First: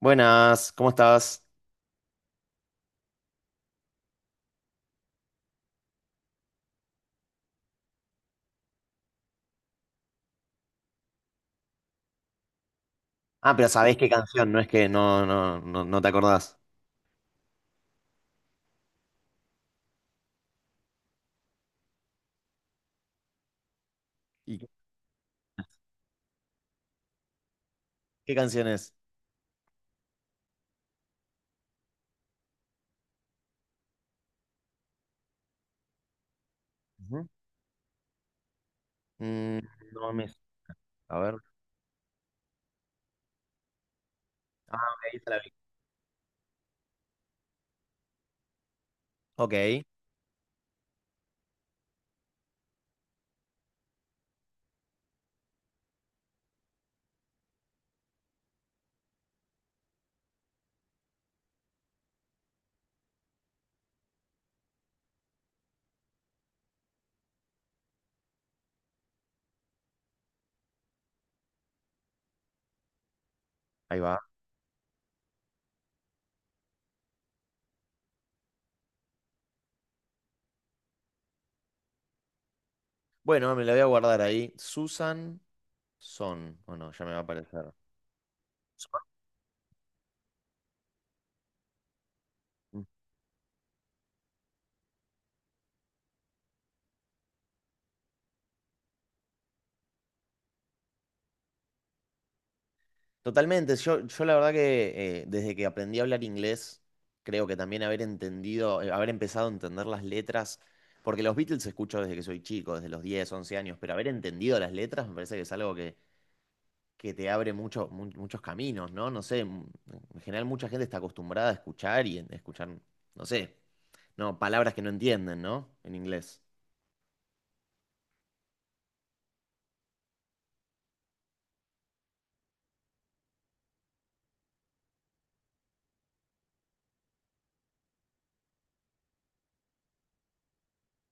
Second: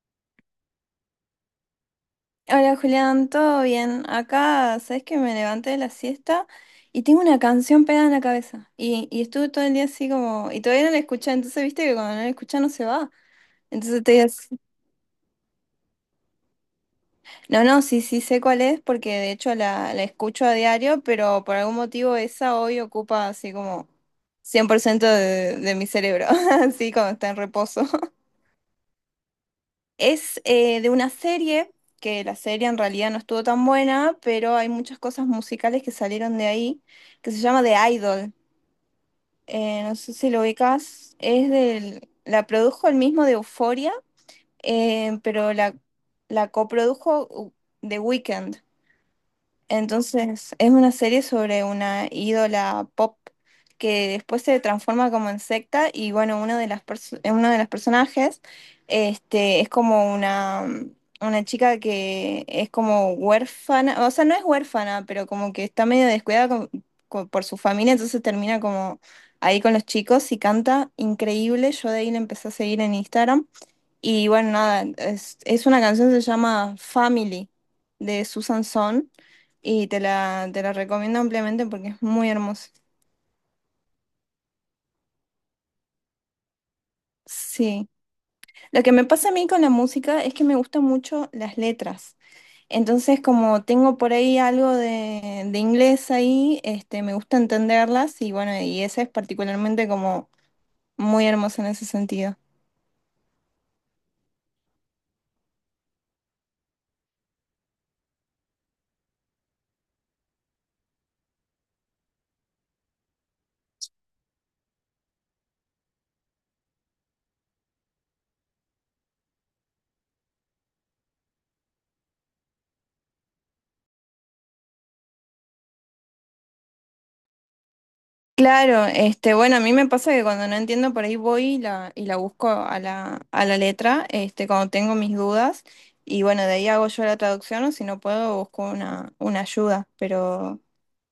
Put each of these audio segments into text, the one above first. Buenas, ¿cómo estás? Hola Julián, ¿todo bien? Acá, sabes que me levanté de la siesta y tengo una canción pegada en la cabeza. Y estuve todo el día así como. Y todavía no la escuché, entonces viste que cuando no la escuchas no se va. Ah, pero sabés Entonces qué te digas. canción, no es que no te acordás. No, no, sí, sí sé cuál es, porque de hecho la escucho a diario, pero por algún motivo esa hoy ocupa así como ¿Y cien qué, por ciento de mi cerebro, así como está en reposo. qué canción es? Es de una serie, que la serie en realidad no estuvo tan buena, pero hay muchas cosas musicales que salieron de ahí, Ujú. que se llama The Idol. Mm, No no sé me... si lo ubicas. A ver. Es del, la produjo el mismo de Euphoria, Ah, ok, ahí te la vi. pero la coprodujo The Weeknd. Ok, ahí Entonces, es una serie sobre una ídola pop que después se transforma como en secta y bueno, uno de las uno de los personajes es como una chica que es como huérfana, o sea, no es huérfana, pero como que está medio descuidada por su familia, entonces termina como ahí con los chicos y canta increíble. Yo de ahí le empecé a seguir en Instagram. va. Y bueno, nada, es una canción que se llama Family de Susan Son y te la recomiendo ampliamente porque es muy hermosa. Bueno, me la voy a guardar ahí. Susan Son. Bueno, ya me va a aparecer. Sí. Lo que Son. me pasa a mí con la música es que me gustan mucho las letras. Mm. Entonces, como tengo por ahí algo de inglés ahí, me gusta entenderlas y bueno, y esa es particularmente como muy hermosa en ese sentido. Totalmente. Yo la verdad que desde que aprendí a hablar inglés, creo que también haber entendido, haber empezado a entender las letras, porque los Beatles escucho desde que soy chico, desde los 10 u 11 años, pero haber entendido las letras me parece que es algo que te abre muchos caminos, ¿no? No sé, en general mucha gente está acostumbrada a escuchar y escuchar, no sé, no, palabras que no entienden, ¿no? En inglés. Claro, bueno, a mí me pasa que cuando no entiendo por ahí voy y la busco a la letra, cuando tengo mis dudas, y bueno, de ahí hago yo la traducción, o si no puedo, busco una ayuda,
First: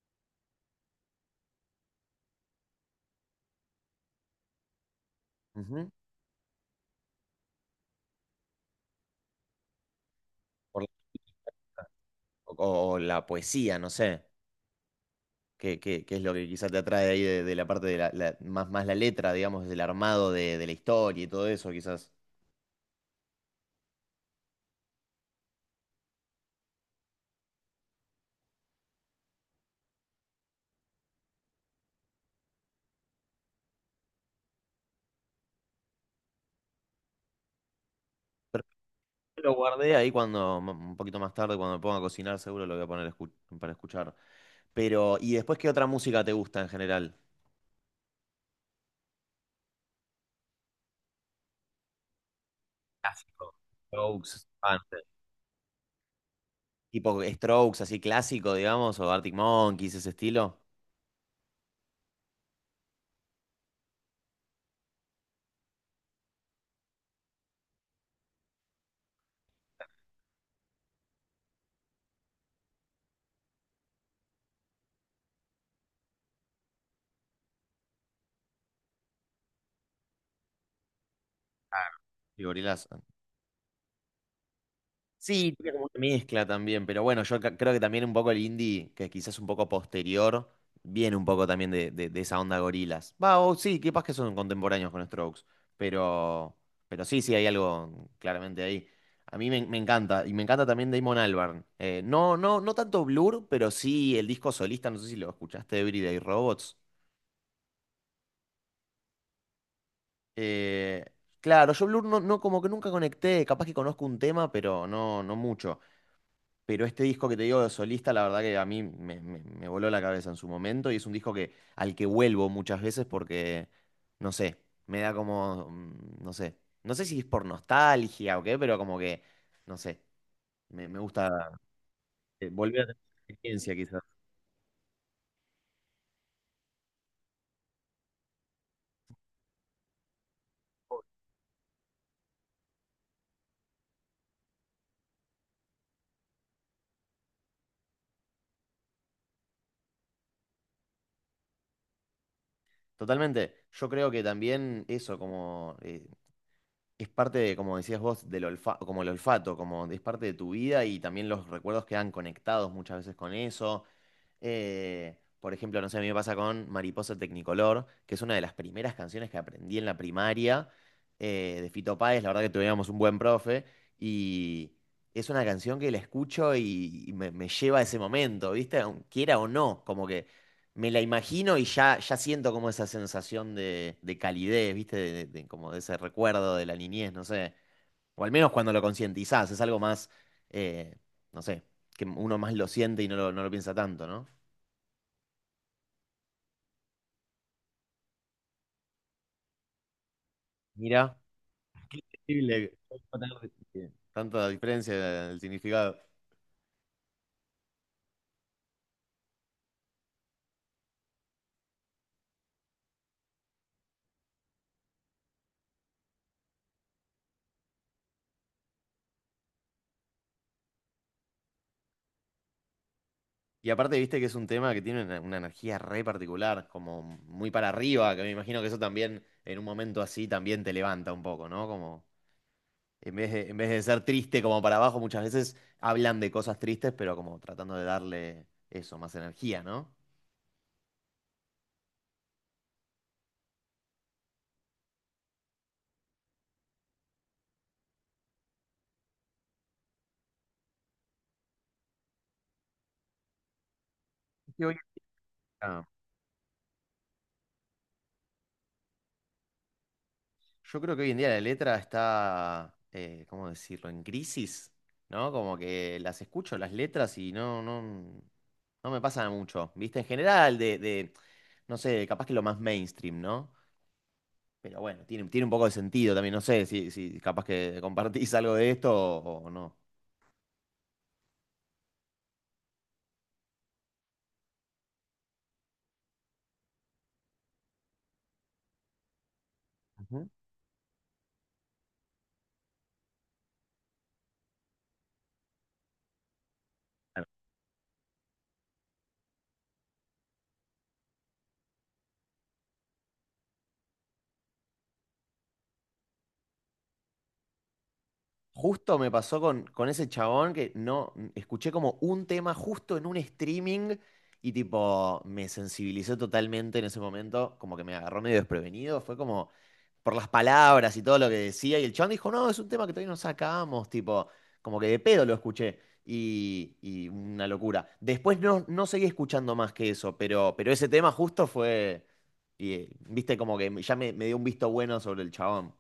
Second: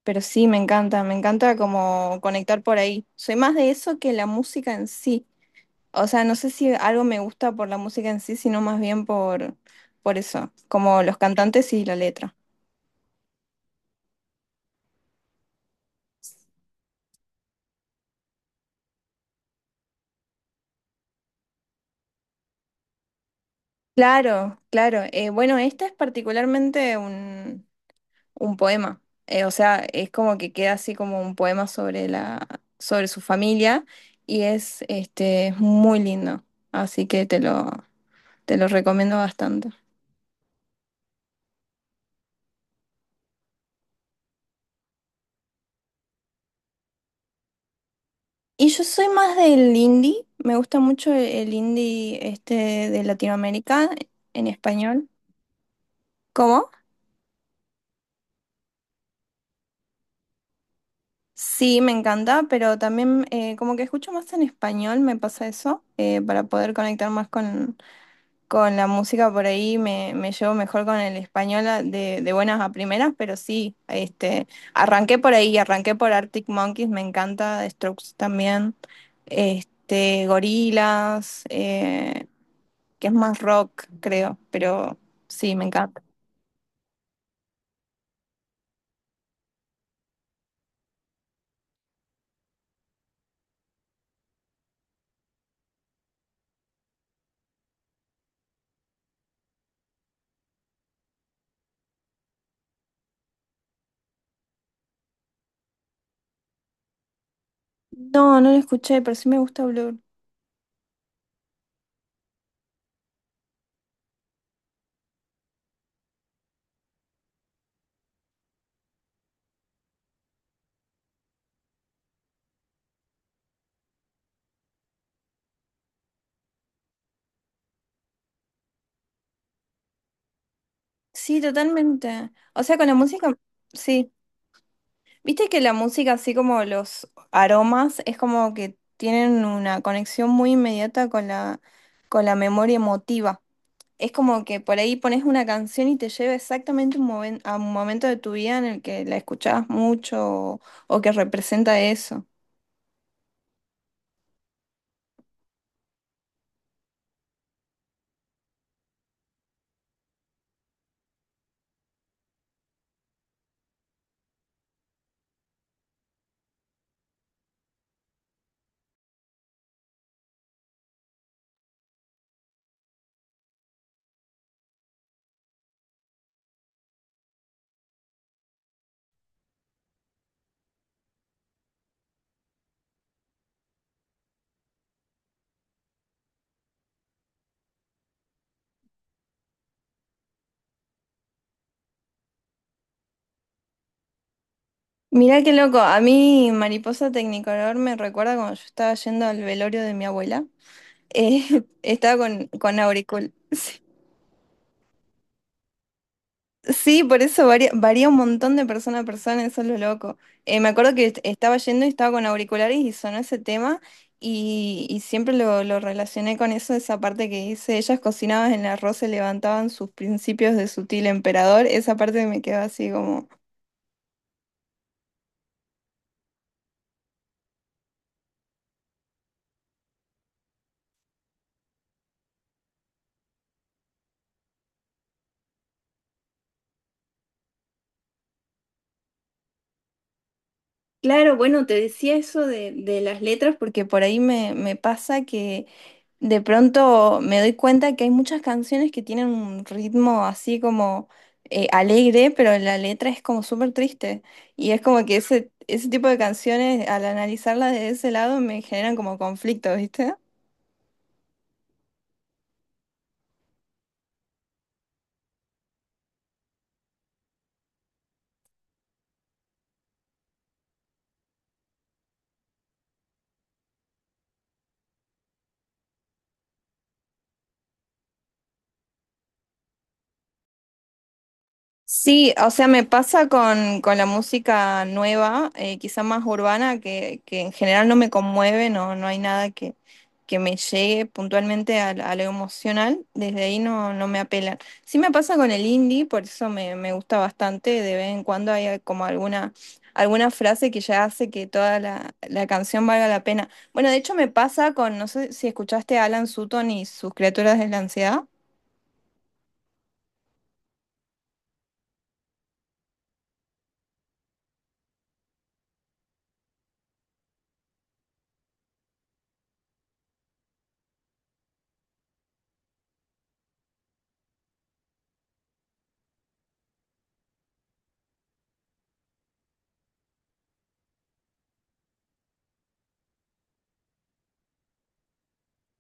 pero sí, me encanta como conectar por ahí. Soy más de eso que la música en sí. Ujú. O sea, no sé si algo me gusta por la música en sí, sino más bien por eso, Por la- como los cantantes y la letra. O la poesía, no sé, qué es lo que quizás te atrae ahí de la parte de más, más la letra, digamos, del armado de la historia y todo eso, quizás. Claro, claro. Bueno, esta es particularmente un poema. O sea, es como que queda así como un poema sobre la, sobre su familia y es muy lindo. Así que te Pero lo recomiendo yo lo bastante. guardé ahí cuando, un poquito más tarde, cuando me ponga a cocinar, seguro lo voy a poner para escuchar. Pero, ¿y después qué otra música te gusta en general? Y yo soy más del indie, me gusta mucho el indie este de Clásico. Latinoamérica Strokes, en Panther. español. ¿Cómo? Tipo Strokes, así clásico, digamos, o Arctic Monkeys, ese estilo. Sí, me encanta, pero también como que escucho más en español, me pasa eso, para poder conectar más con la música por ahí me, me llevo mejor con el español de buenas a primeras, pero sí, arranqué por ahí, arranqué por Arctic Monkeys, me encanta, The Strokes también, Gorilas, Claro. Y Gorillaz. que es más rock, creo, pero Sí, sí, me tiene como una encanta. mezcla también, pero bueno, creo que también un poco el indie, que quizás un poco posterior, viene un poco también de esa onda Gorillaz. Va, o sí, capaz que son contemporáneos con Strokes, pero, pero sí, sí, hay algo claramente ahí. A me encanta, y me encanta también Damon Albarn. No, no, no tanto Blur, pero sí el disco solista, no sé si lo escuchaste, Everyday Robots. No, no lo escuché, pero sí me gusta Blur. Eh, claro, yo Blur como que nunca conecté, capaz que conozco un tema, pero no, no mucho. Pero este disco que te digo de solista, la verdad que a me voló la cabeza en su momento y es un disco que, al que vuelvo muchas veces porque, no sé, me da como, mm, no sé, no sé si es por nostalgia o qué, pero como que, no sé, me gusta Sí, totalmente. O sea, volver a con la tener esa música, experiencia quizás. sí. Viste que la música, así como los aromas, es como que tienen una conexión muy inmediata con la memoria emotiva. Es como que por ahí pones una canción y te lleva exactamente un a un momento de tu vida en el que la escuchabas mucho o que representa eso. Totalmente, yo creo que también eso, como es parte de, como decías vos, como el olfato, como es parte de tu vida y también los recuerdos quedan conectados muchas veces con eso. Por ejemplo, no sé, a mí me pasa con Mariposa Tecnicolor, que es una de las primeras canciones que aprendí en la primaria de Fito Páez. La verdad que tuvimos un buen profe y es una canción que la escucho y me lleva a ese momento, ¿viste? Quiera o no, como que me la imagino y ya siento como esa sensación de calidez, ¿viste? De, como de ese recuerdo de la niñez, no sé. O al menos cuando lo concientizás, es algo más, eh, no sé, que uno más lo siente y no lo, no lo piensa tanto, ¿no? Mirá qué loco, a mí Mariposa Tecnicolor me recuerda cuando yo estaba yendo al velorio de mi abuela. Mira, estaba increíble, con auriculares. Tanta diferencia del significado. Sí, por eso varía, varía un montón de persona a persona, eso es lo loco. Me acuerdo que estaba yendo y estaba con auriculares y sonó ese tema y siempre lo relacioné con eso, esa parte que dice, ellas cocinaban en el arroz, se levantaban sus principios de sutil emperador, esa parte me quedó así como... Y aparte, viste que es un tema que tiene una energía re particular, como muy para arriba, que me imagino que eso también, en un momento así, también te levanta un poco, ¿no? Como en vez de ser triste como para abajo, muchas veces hablan de cosas tristes, pero como tratando de darle eso, más energía, ¿no? Claro, bueno, te decía eso de las letras porque por ahí me, me pasa. De pronto me doy cuenta que hay muchas canciones que tienen un ritmo así como alegre, pero la letra es como súper triste. que Y hoy, es como que ese tipo de canciones, al analizarlas desde ese lado, me generan como conflicto, ¿viste? yo creo que hoy en día la letra está, ¿cómo decirlo?, en crisis, ¿no? Como que las escucho, las letras, y no, no, no me pasa mucho, ¿viste? En general, de, no sé, capaz que lo más mainstream, ¿no? Pero bueno, tiene, tiene un poco de sentido también, no sé si, si capaz que compartís algo de esto o no. Sí, o sea, me pasa con la música nueva, quizá más urbana, que en general no me conmueve, no, no hay nada que, Ujú. que me llegue puntualmente a, a lo emocional, desde ahí no, no me apelan. Sí me pasa con el indie, por eso me, me gusta bastante, de vez en cuando hay como alguna, alguna frase que ya hace que toda la, la canción valga la pena. Bueno, de hecho me pasa con, no sé si escuchaste a Alan Sutton y sus criaturas de la ansiedad. Justo me pasó con ese chabón que no escuché como un tema justo en un streaming y tipo me sensibilizó totalmente en ese momento, como que me agarró medio desprevenido, fue como por las palabras y todo lo que decía y el chabón dijo, no, es un tema que todavía no sacamos, tipo, como que de pedo lo escuché y una locura. Después no, no seguí escuchando más que eso, pero ese tema justo fue, viste, como que ya me dio un visto bueno sobre el chabón.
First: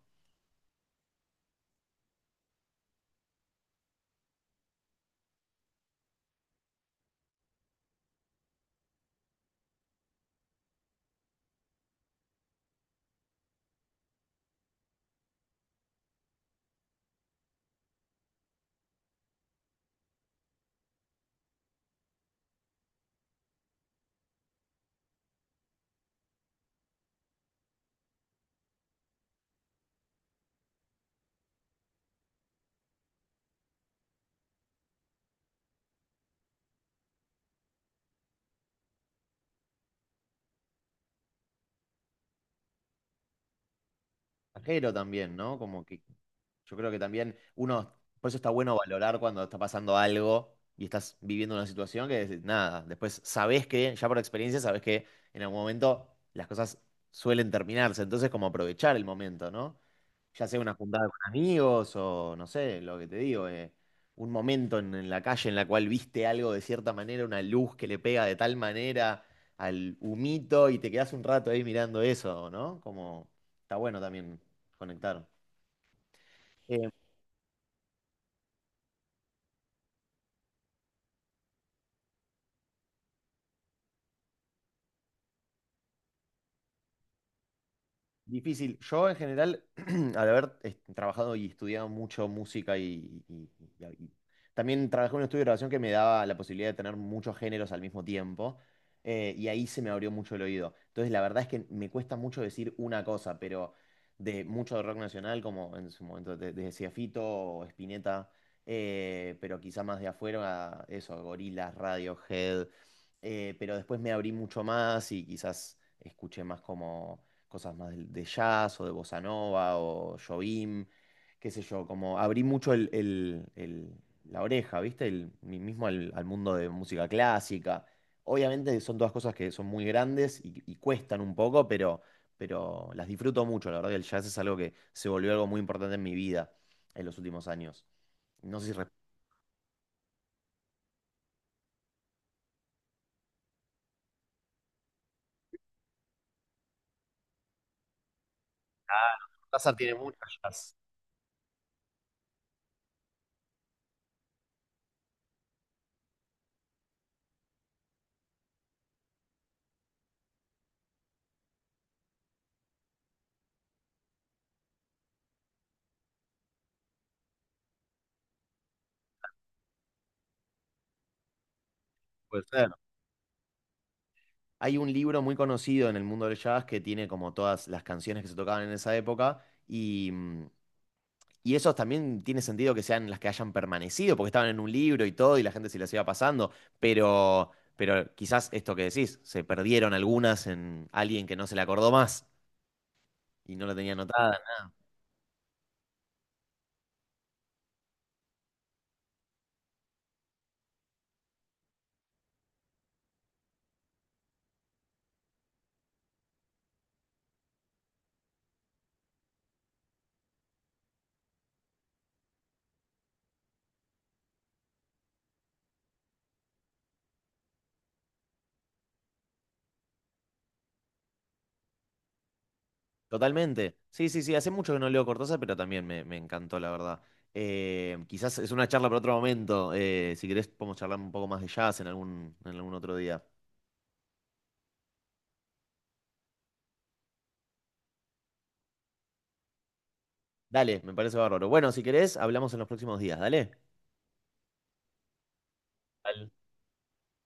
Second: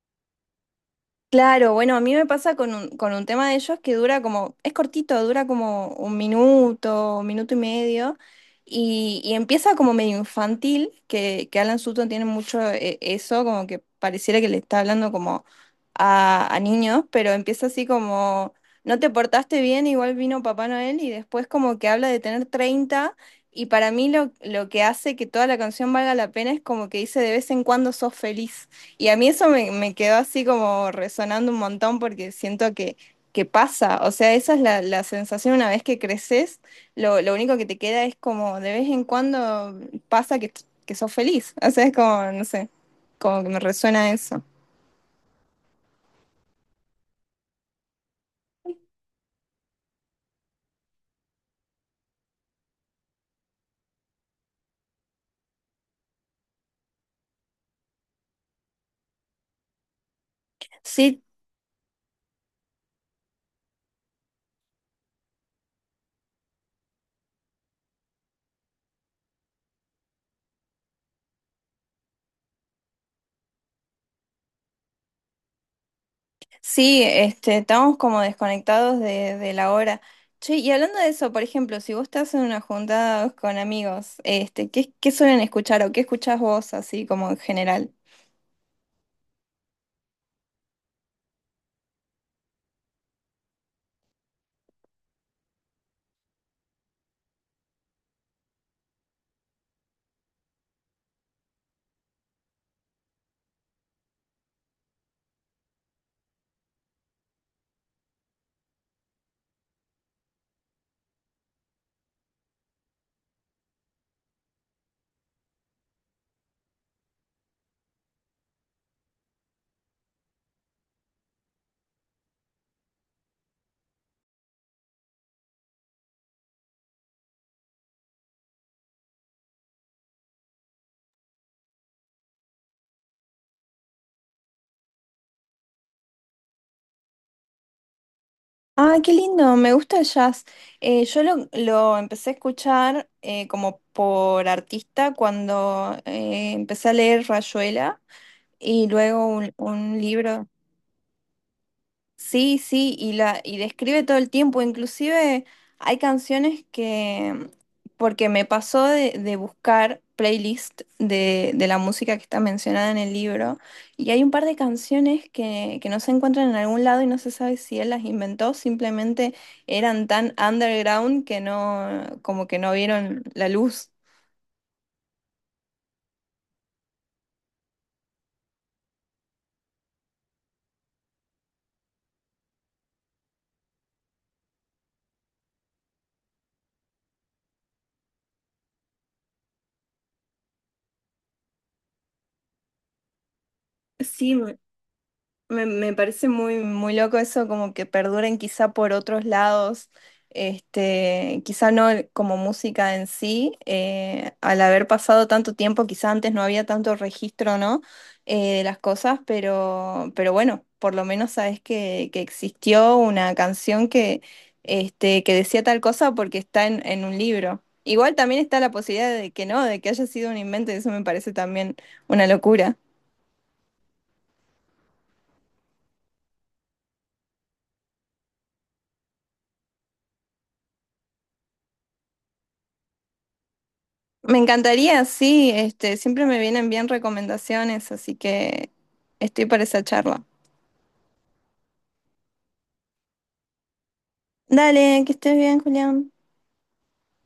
Claro, bueno, a mí me pasa con un tema de ellos que dura como, es cortito, dura como un minuto y medio, y empieza como medio infantil, que Alan Sutton tiene mucho eso, como que pareciera que le está hablando como a niños, pero empieza así como, no te portaste bien, igual vino Papá Noel, y después como que habla de tener 30 y para mí lo que hace que toda la canción valga la pena es como que dice de vez en cuando sos feliz. Y a mí eso me, me quedó así como resonando un montón porque siento que pasa, o sea, esa es la, la sensación una vez que creces, lo único que te queda es como de vez en cuando pasa que sos feliz, o sea, es como, no sé, como que me resuena eso. Ajero también, ¿no? Como que yo creo que también uno, por eso está bueno valorar cuando está pasando algo y estás viviendo una situación que nada, después sabés que, ya por experiencia, sabés que en algún momento las cosas suelen terminarse, entonces como aprovechar el momento, ¿no? Ya sea una juntada con Sí, amigos o no sé, lo que te digo, un momento en la calle en la cual viste algo de cierta manera, una luz que le pega de tal manera al humito y te quedás un rato ahí mirando eso, ¿no? Como está bueno también. Conectaron. Eh, sí, estamos como desconectados de la hora. Che, y hablando de eso, por ejemplo, si vos estás en una juntada con amigos, ¿qué, qué suelen escuchar o qué escuchás vos así como en general? Difícil. Yo en general, al haber trabajado y estudiado mucho música y también trabajé en un estudio de grabación que me daba la posibilidad de tener muchos géneros al mismo tiempo, y ahí se me abrió mucho el oído. Entonces la verdad es que me cuesta mucho decir una cosa, pero de mucho de rock nacional, como en su momento desde decía Fito o Spinetta, pero quizá más de afuera, eso, Gorillaz, Radiohead, pero después me abrí mucho más y quizás escuché más como cosas más de, jazz o de bossa nova o Jobim, qué sé yo, como abrí mucho la oreja, ¿viste? El, mismo al, al mundo de música clásica. Obviamente son todas cosas que son muy grandes y cuestan un poco, pero las disfruto mucho. La verdad que el jazz es algo que se volvió algo muy importante en mi vida en los últimos años. No sé si... Ah, qué lindo, me gusta el jazz. Yo lo empecé a escuchar como por artista cuando empecé a leer Rayuela y luego Cortázar tiene un mucho libro. jazz. Sí, sí, y la y describe todo el tiempo, inclusive hay canciones que, porque me pasó de buscar playlist de la música que está mencionada en el libro, y hay un par de canciones que no se encuentran en algún lado y no se sabe si él las inventó, simplemente eran tan underground que no, Puede como que ser. no vieron la luz. Hay un libro muy conocido en el mundo del jazz que tiene como todas las canciones que se tocaban en esa época y, mm, y esos también tiene sentido que sean las que hayan permanecido porque estaban en un libro y todo y la gente se las iba pasando, pero, pero quizás esto que decís, se perdieron algunas en alguien que no se le acordó más y no la tenía Sí, anotada. me parece muy, muy loco eso, como que perduren quizá por otros lados, quizá no como música en sí, al haber pasado tanto tiempo, quizá antes no había tanto registro, ¿no? De las cosas, pero bueno, por lo menos sabes que existió una canción que, que decía tal cosa porque está en un libro. Igual también está la posibilidad de que no, de que haya sido un invento, y eso me parece también una locura. Totalmente. Sí, sí, sí, hace mucho que no leo Cortázar, pero también me encantó, la verdad. Quizás es una charla para otro momento. Si querés podemos charlar un poco más de jazz en algún otro día. Me encantaría, sí, siempre me vienen bien recomendaciones, así que estoy para esa charla. Dale, me parece bárbaro. Bueno, si querés, hablamos en los próximos días, dale. Dale, que estés bien, Julián. Dale.